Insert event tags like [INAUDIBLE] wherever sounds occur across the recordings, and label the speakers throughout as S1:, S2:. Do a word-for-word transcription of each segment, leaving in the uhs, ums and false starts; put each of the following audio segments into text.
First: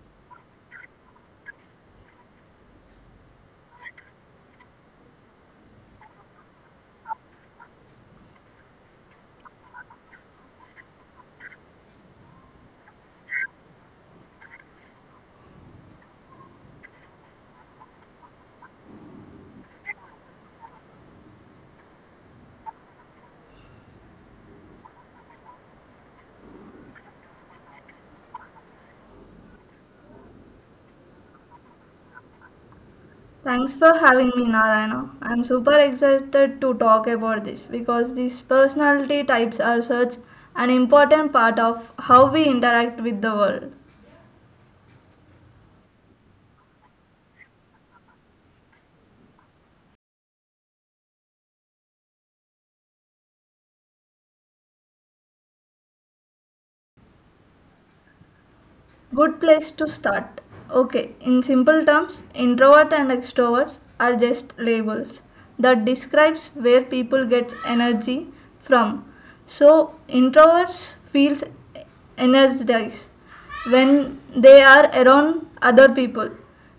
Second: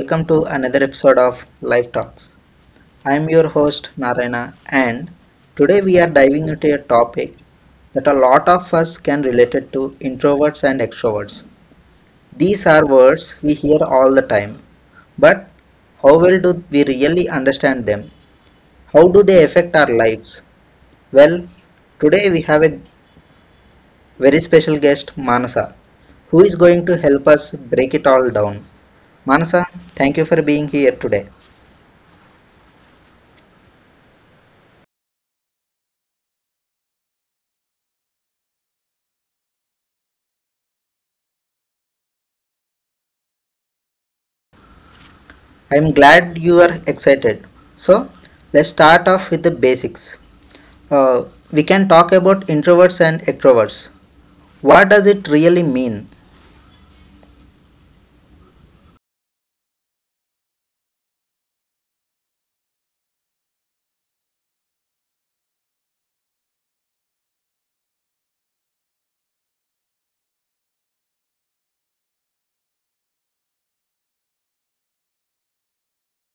S1: welcome to another episode of Life Talks. I'm your host Narayana and today we are diving into a topic that a lot of us can relate it to introverts and extroverts. These are words we hear all the time, but how well do we really understand them? How do they affect our lives? Well, today we have a very special guest Manasa who is going to help us break it all down. Manasa, thank you for being here today.
S2: Thanks for having me, Narayana. I'm super excited to talk about this because these personality types are such an important part of how we interact with the world.
S1: I'm glad you are excited. So, let's start off with the basics. Uh, we can talk about introverts and extroverts. What does it really mean?
S2: Good place to start. Okay, in simple terms, introvert and extroverts are just labels that describes where people get energy from. So, introverts feels energized when they are around other people.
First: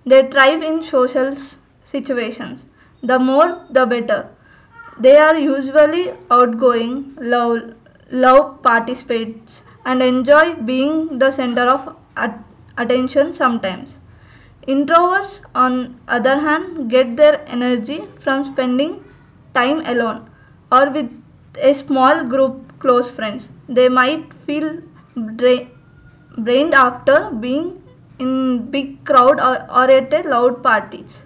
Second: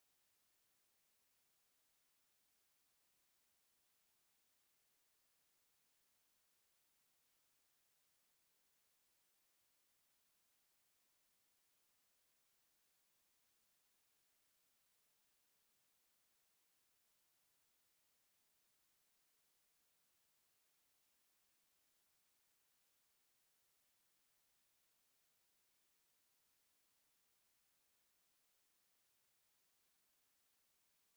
S2: They thrive in social s- situations. The more the better. They are usually outgoing, love, love participates, and enjoy being the center of at- attention sometimes. Introverts, on other hand, get their energy from spending time alone or with a small group close friends. They might feel dra- drained after being in big crowd or, or at a loud parties.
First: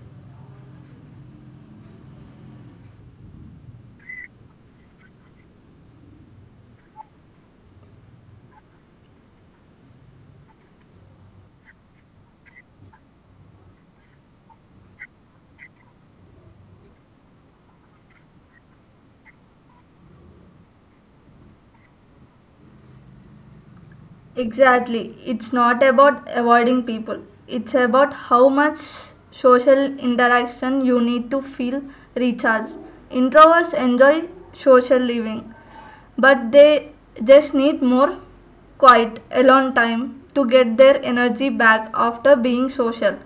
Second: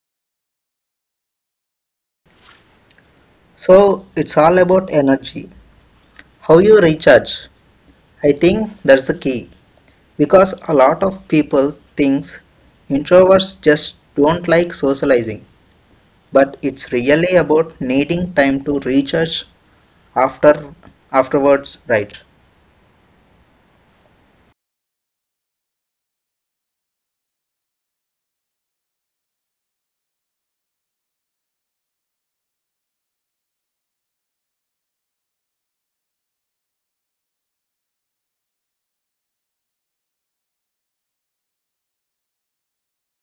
S1: So, it's all about energy. How you recharge. I think that's the key because a lot of people thinks introverts just don't like socializing, but it's really about needing time to recharge after afterwards, right?
S2: Exactly. It's not about avoiding people. It's about how much social interaction you need to feel recharged. Introverts enjoy social living, but they just need more quiet, alone time to get their energy back after being social.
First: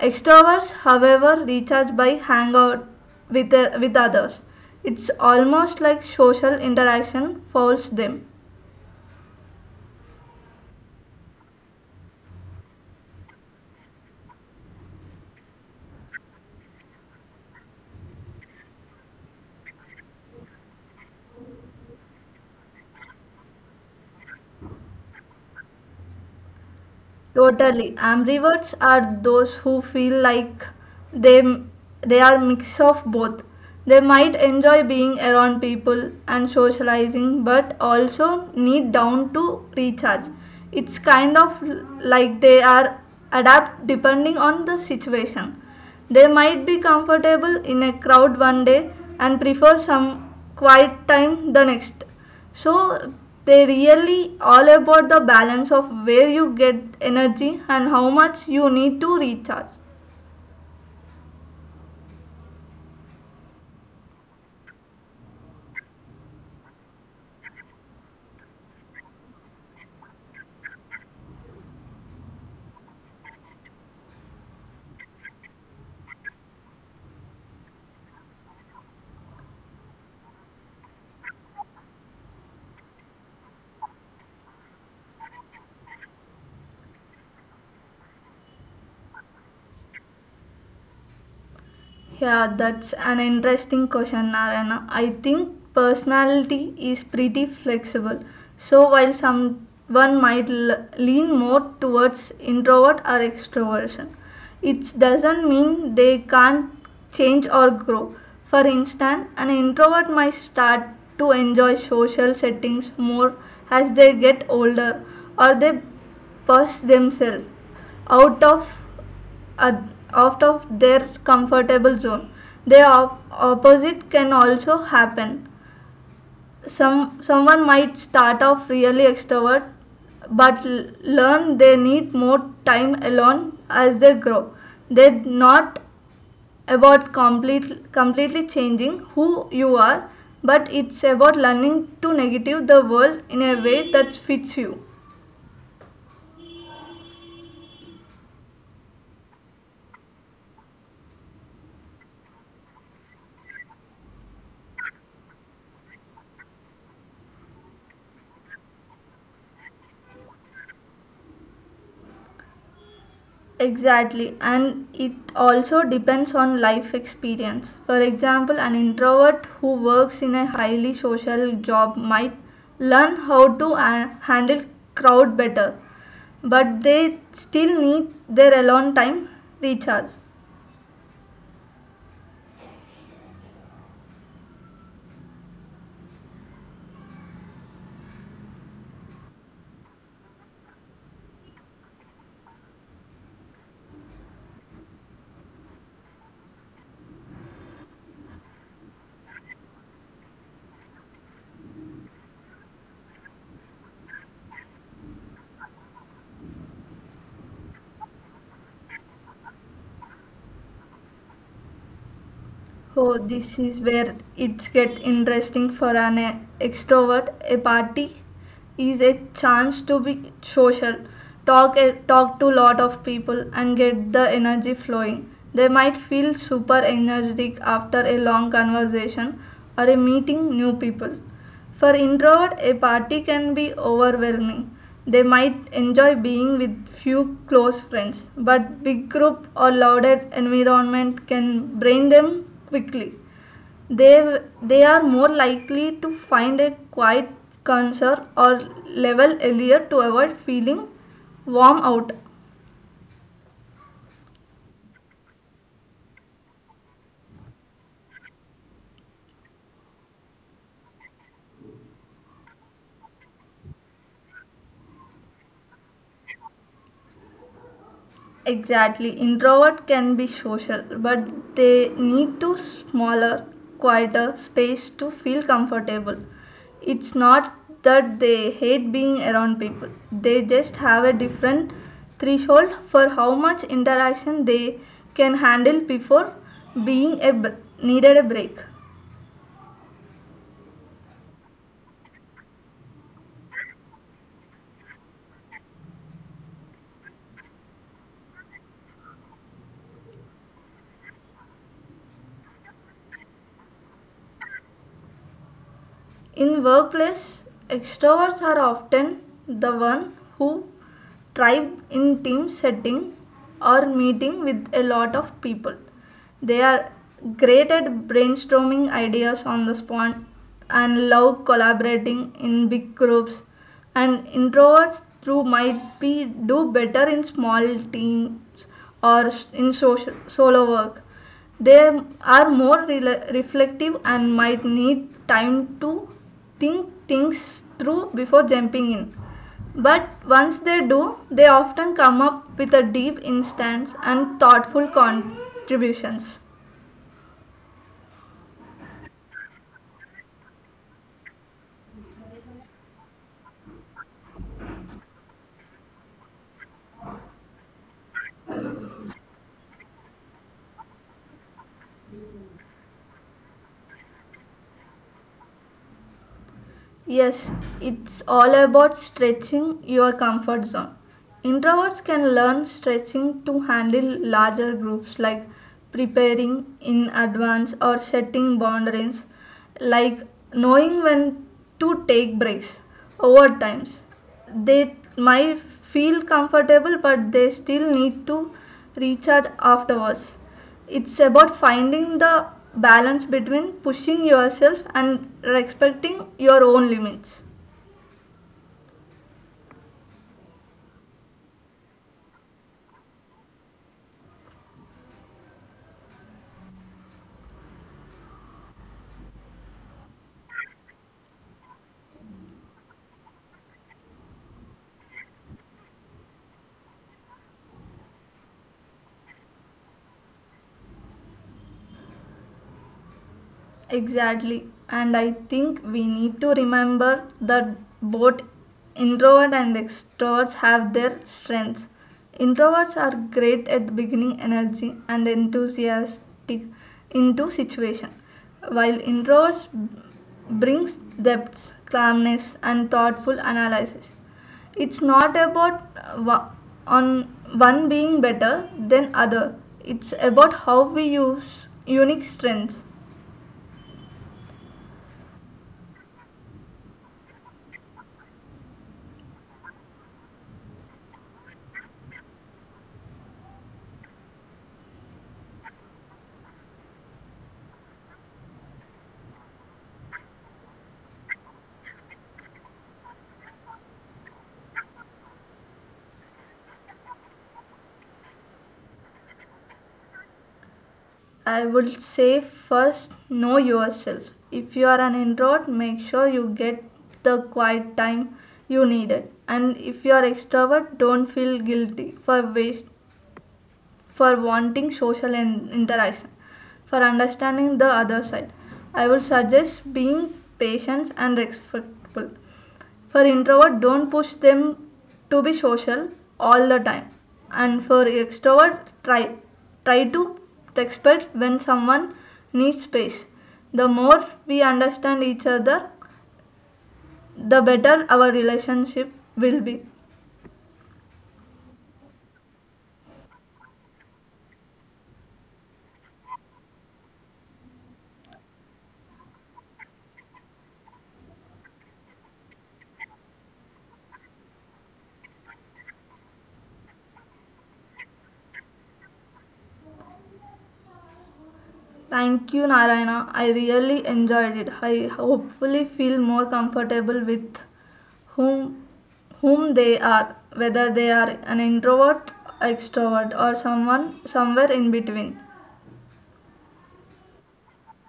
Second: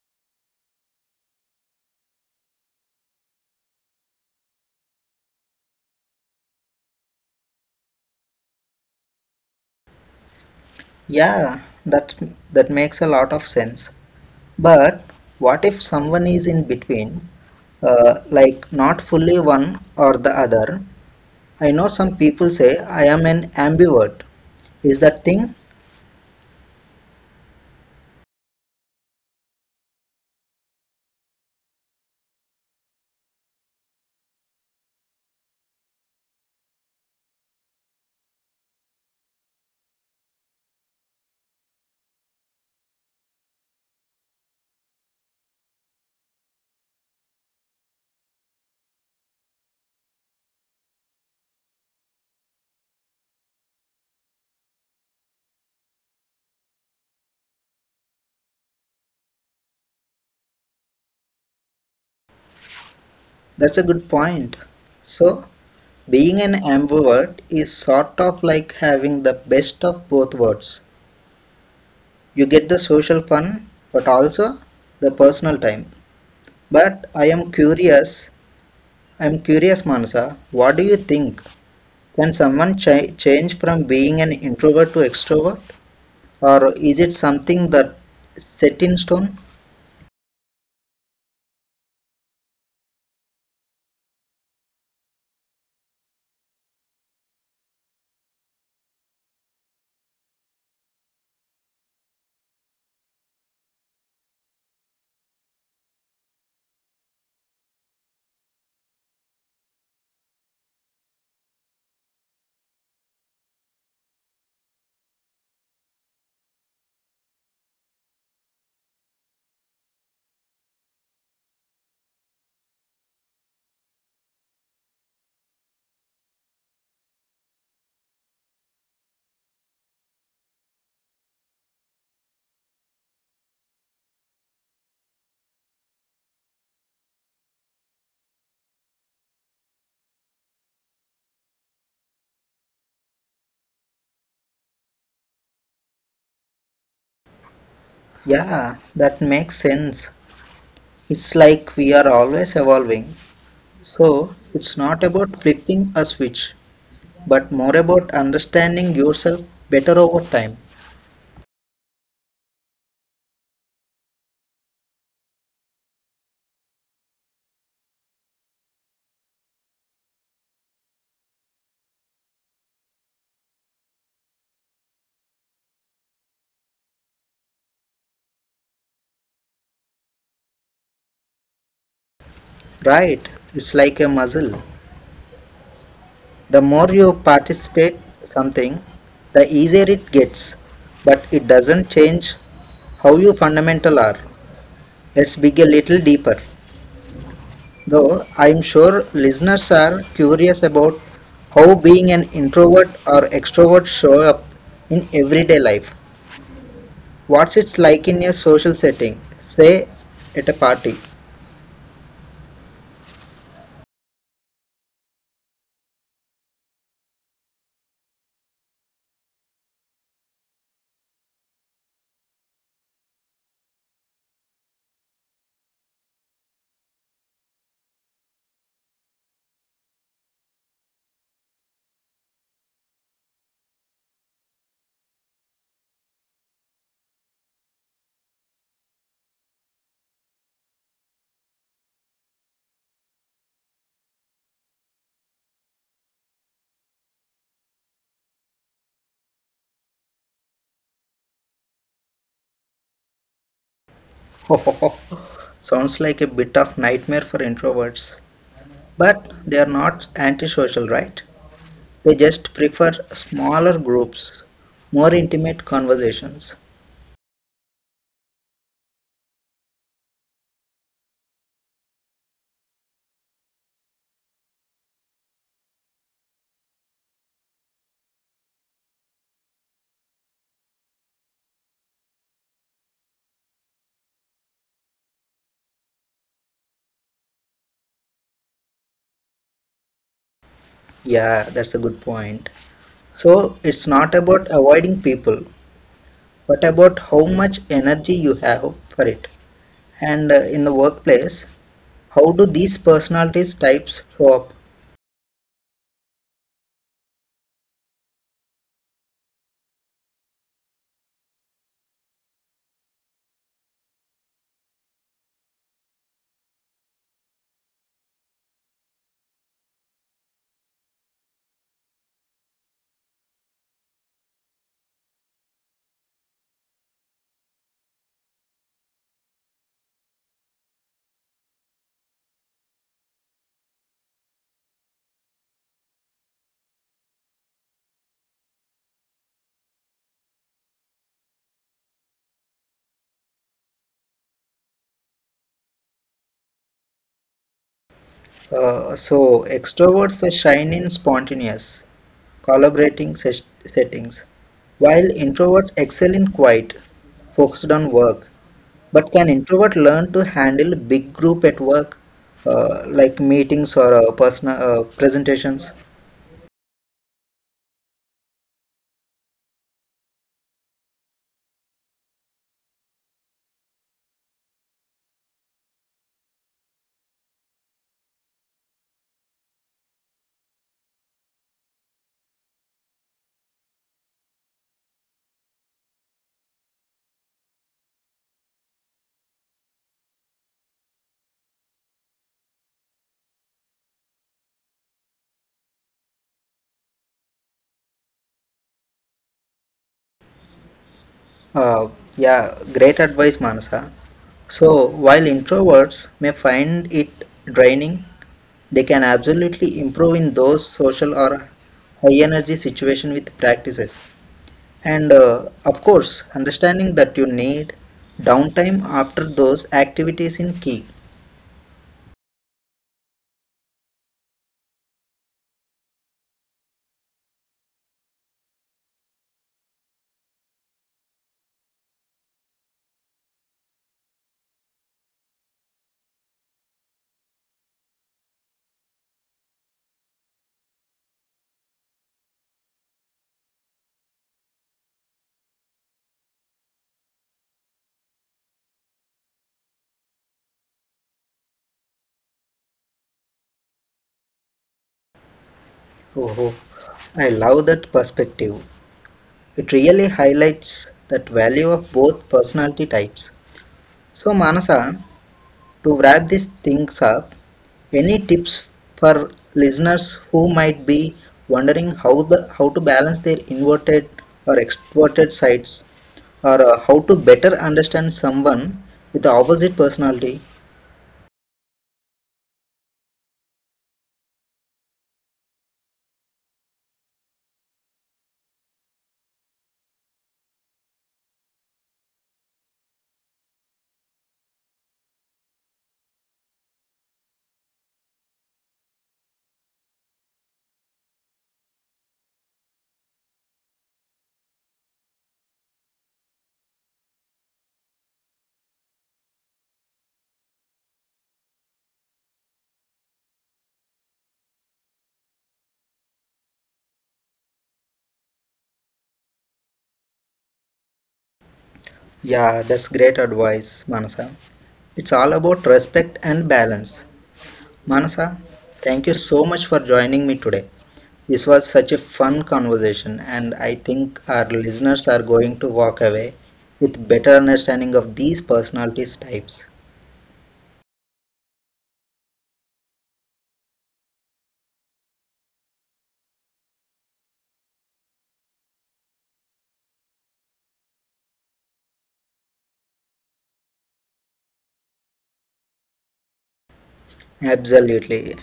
S2: Extroverts, however, recharge by hangout with, with others. It's almost like social interaction fouls them.
S1: Yeah, that that makes a lot of sense. But what if someone is in between, uh, like not fully one or the other? I know some people say I am an ambivert. Is that thing?
S2: Totally. Ambiverts are those who feel like they they are mix of both. They might enjoy being around people and socializing but also need down to recharge. It's kind of like they are adapt depending on the situation. They might be comfortable in a crowd one day and prefer some quiet time the next, so they really all about the balance of where you get energy and how much you need to recharge.
S1: That's a good point. So, being an ambivert is sort of like having the best of both worlds. You get the social fun, but also the personal time. But I am curious I'm curious, Manasa, what do you think? Can someone ch- change from being an introvert to extrovert? Or is it something that set in stone?
S2: Yeah, that's an interesting question, Narayana. I think personality is pretty flexible. So while someone might l- lean more towards introvert or extroversion, it doesn't mean they can't change or grow. For instance, an introvert might start to enjoy social settings more as they get older or they push themselves out of uh, out of their comfortable zone. The op- opposite can also happen. Some someone might start off really extrovert, but l- learn they need more time alone as they grow. They're not about complete, completely changing who you are, but it's about learning to negative the world in a way that fits you.
S1: Yeah, that makes sense. It's like we are always evolving. So, it's not about flipping a switch, but more about understanding yourself better over time.
S2: Exactly, and it also depends on life experience. For example, an introvert who works in a highly social job might learn how to uh, handle crowd better, but they still need their alone time recharge.
S1: Right? It's like a muscle. The more you participate something, the easier it gets, but it doesn't change how you fundamental are. Let's dig a little deeper. Though I'm sure listeners are curious about how being an introvert or extrovert show up in everyday life. What's it like in a social setting? Say at a party.
S2: Oh, this is where it's get interesting for an uh, extrovert. A party is a chance to be social, talk uh, talk to lot of people, and get the energy flowing. They might feel super energetic after a long conversation or a meeting new people. For introvert, a party can be overwhelming. They might enjoy being with few close friends, but big group or louded environment can drain them quickly. They, they are more likely to find a quiet concert or level earlier to avoid feeling warm out.
S1: [LAUGHS] Sounds like a bit of nightmare for introverts. But they are not antisocial, right? They just prefer smaller groups, more intimate conversations.
S2: Exactly. Introvert can be social, but they need to smaller, quieter space to feel comfortable. It's not that they hate being around people. They just have a different threshold for how much interaction they can handle before being a br- needed a break.
S1: Yeah, that's a good point. So it's not about avoiding people, but about how much energy you have for it. And uh, in the workplace, how do these personalities types show up?
S2: In workplace, extroverts are often the one who thrive in team setting or meeting with a lot of people. They are great at brainstorming ideas on the spot and love collaborating in big groups. And introverts too might be do better in small teams or s- in social, solo work they are more rela reflective and might need time to think things through before jumping in. But once they do, they often come up with a deep instance and thoughtful contributions.
S1: Uh, so extroverts shine in spontaneous, collaborating ses- settings, while introverts excel in quiet, focused on work. But can introvert learn to handle big group at work, uh, like meetings or uh, personal uh, presentations?
S2: Yes, it's all about stretching your comfort zone. Introverts can learn stretching to handle larger groups like preparing in advance or setting boundaries, like knowing when to take breaks over times. They might feel comfortable, but they still need to recharge afterwards. It's about finding the balance between pushing yourself and respecting your own limits.
S1: Uh, yeah, great advice, Manasa. So while introverts may find it draining, they can absolutely improve in those social or high energy situation with practices. And uh, of course, understanding that you need downtime after those activities in key.
S2: Exactly. And I think we need to remember that both introvert and extroverts have their strengths. Introverts are great at bringing energy and enthusiastic into situation, while introverts brings depth, calmness and thoughtful analysis. It's not about uh, wa- on one being better than other. It's about how we use unique strengths.
S1: Oh, oh, I love that perspective. It really highlights that value of both personality types. So, Manasa, to wrap these things up, any tips for listeners who might be wondering how the how to balance their inverted or extroverted sides, or uh, how to better understand someone with the opposite personality?
S2: I would say first know yourself. If you are an introvert, make sure you get the quiet time you needed. And if you are extrovert, don't feel guilty for waste, for wanting social in- interaction, for understanding the other side. I would suggest being patient and respectful. For introvert, don't push them to be social all the time. And for extrovert, try try to respect when someone needs space. The more we understand each other, the better our relationship will be.
S1: Yeah, that's great advice, Manasa. It's all about respect and balance. Manasa, thank you so much for joining me today. This was such a fun conversation, and I think our listeners are going to walk away with better understanding of these personalities types.
S2: Thank you, Narayana. I really enjoyed it. I hopefully feel more comfortable with whom whom they are, whether they are an introvert, extrovert, or someone somewhere in between.
S1: Absolutely.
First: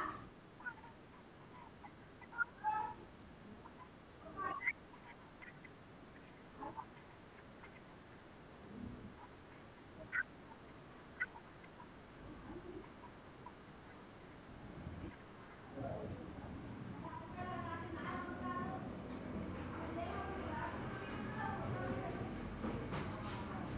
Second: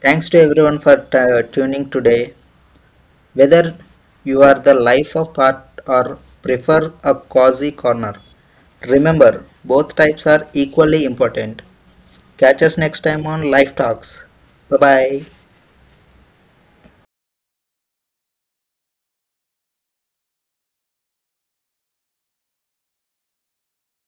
S1: Thanks to everyone for t- uh, tuning today. Whether you are the life of part or prefer a cozy corner, remember both types are equally important. Catch us next time on Life Talks. Bye bye.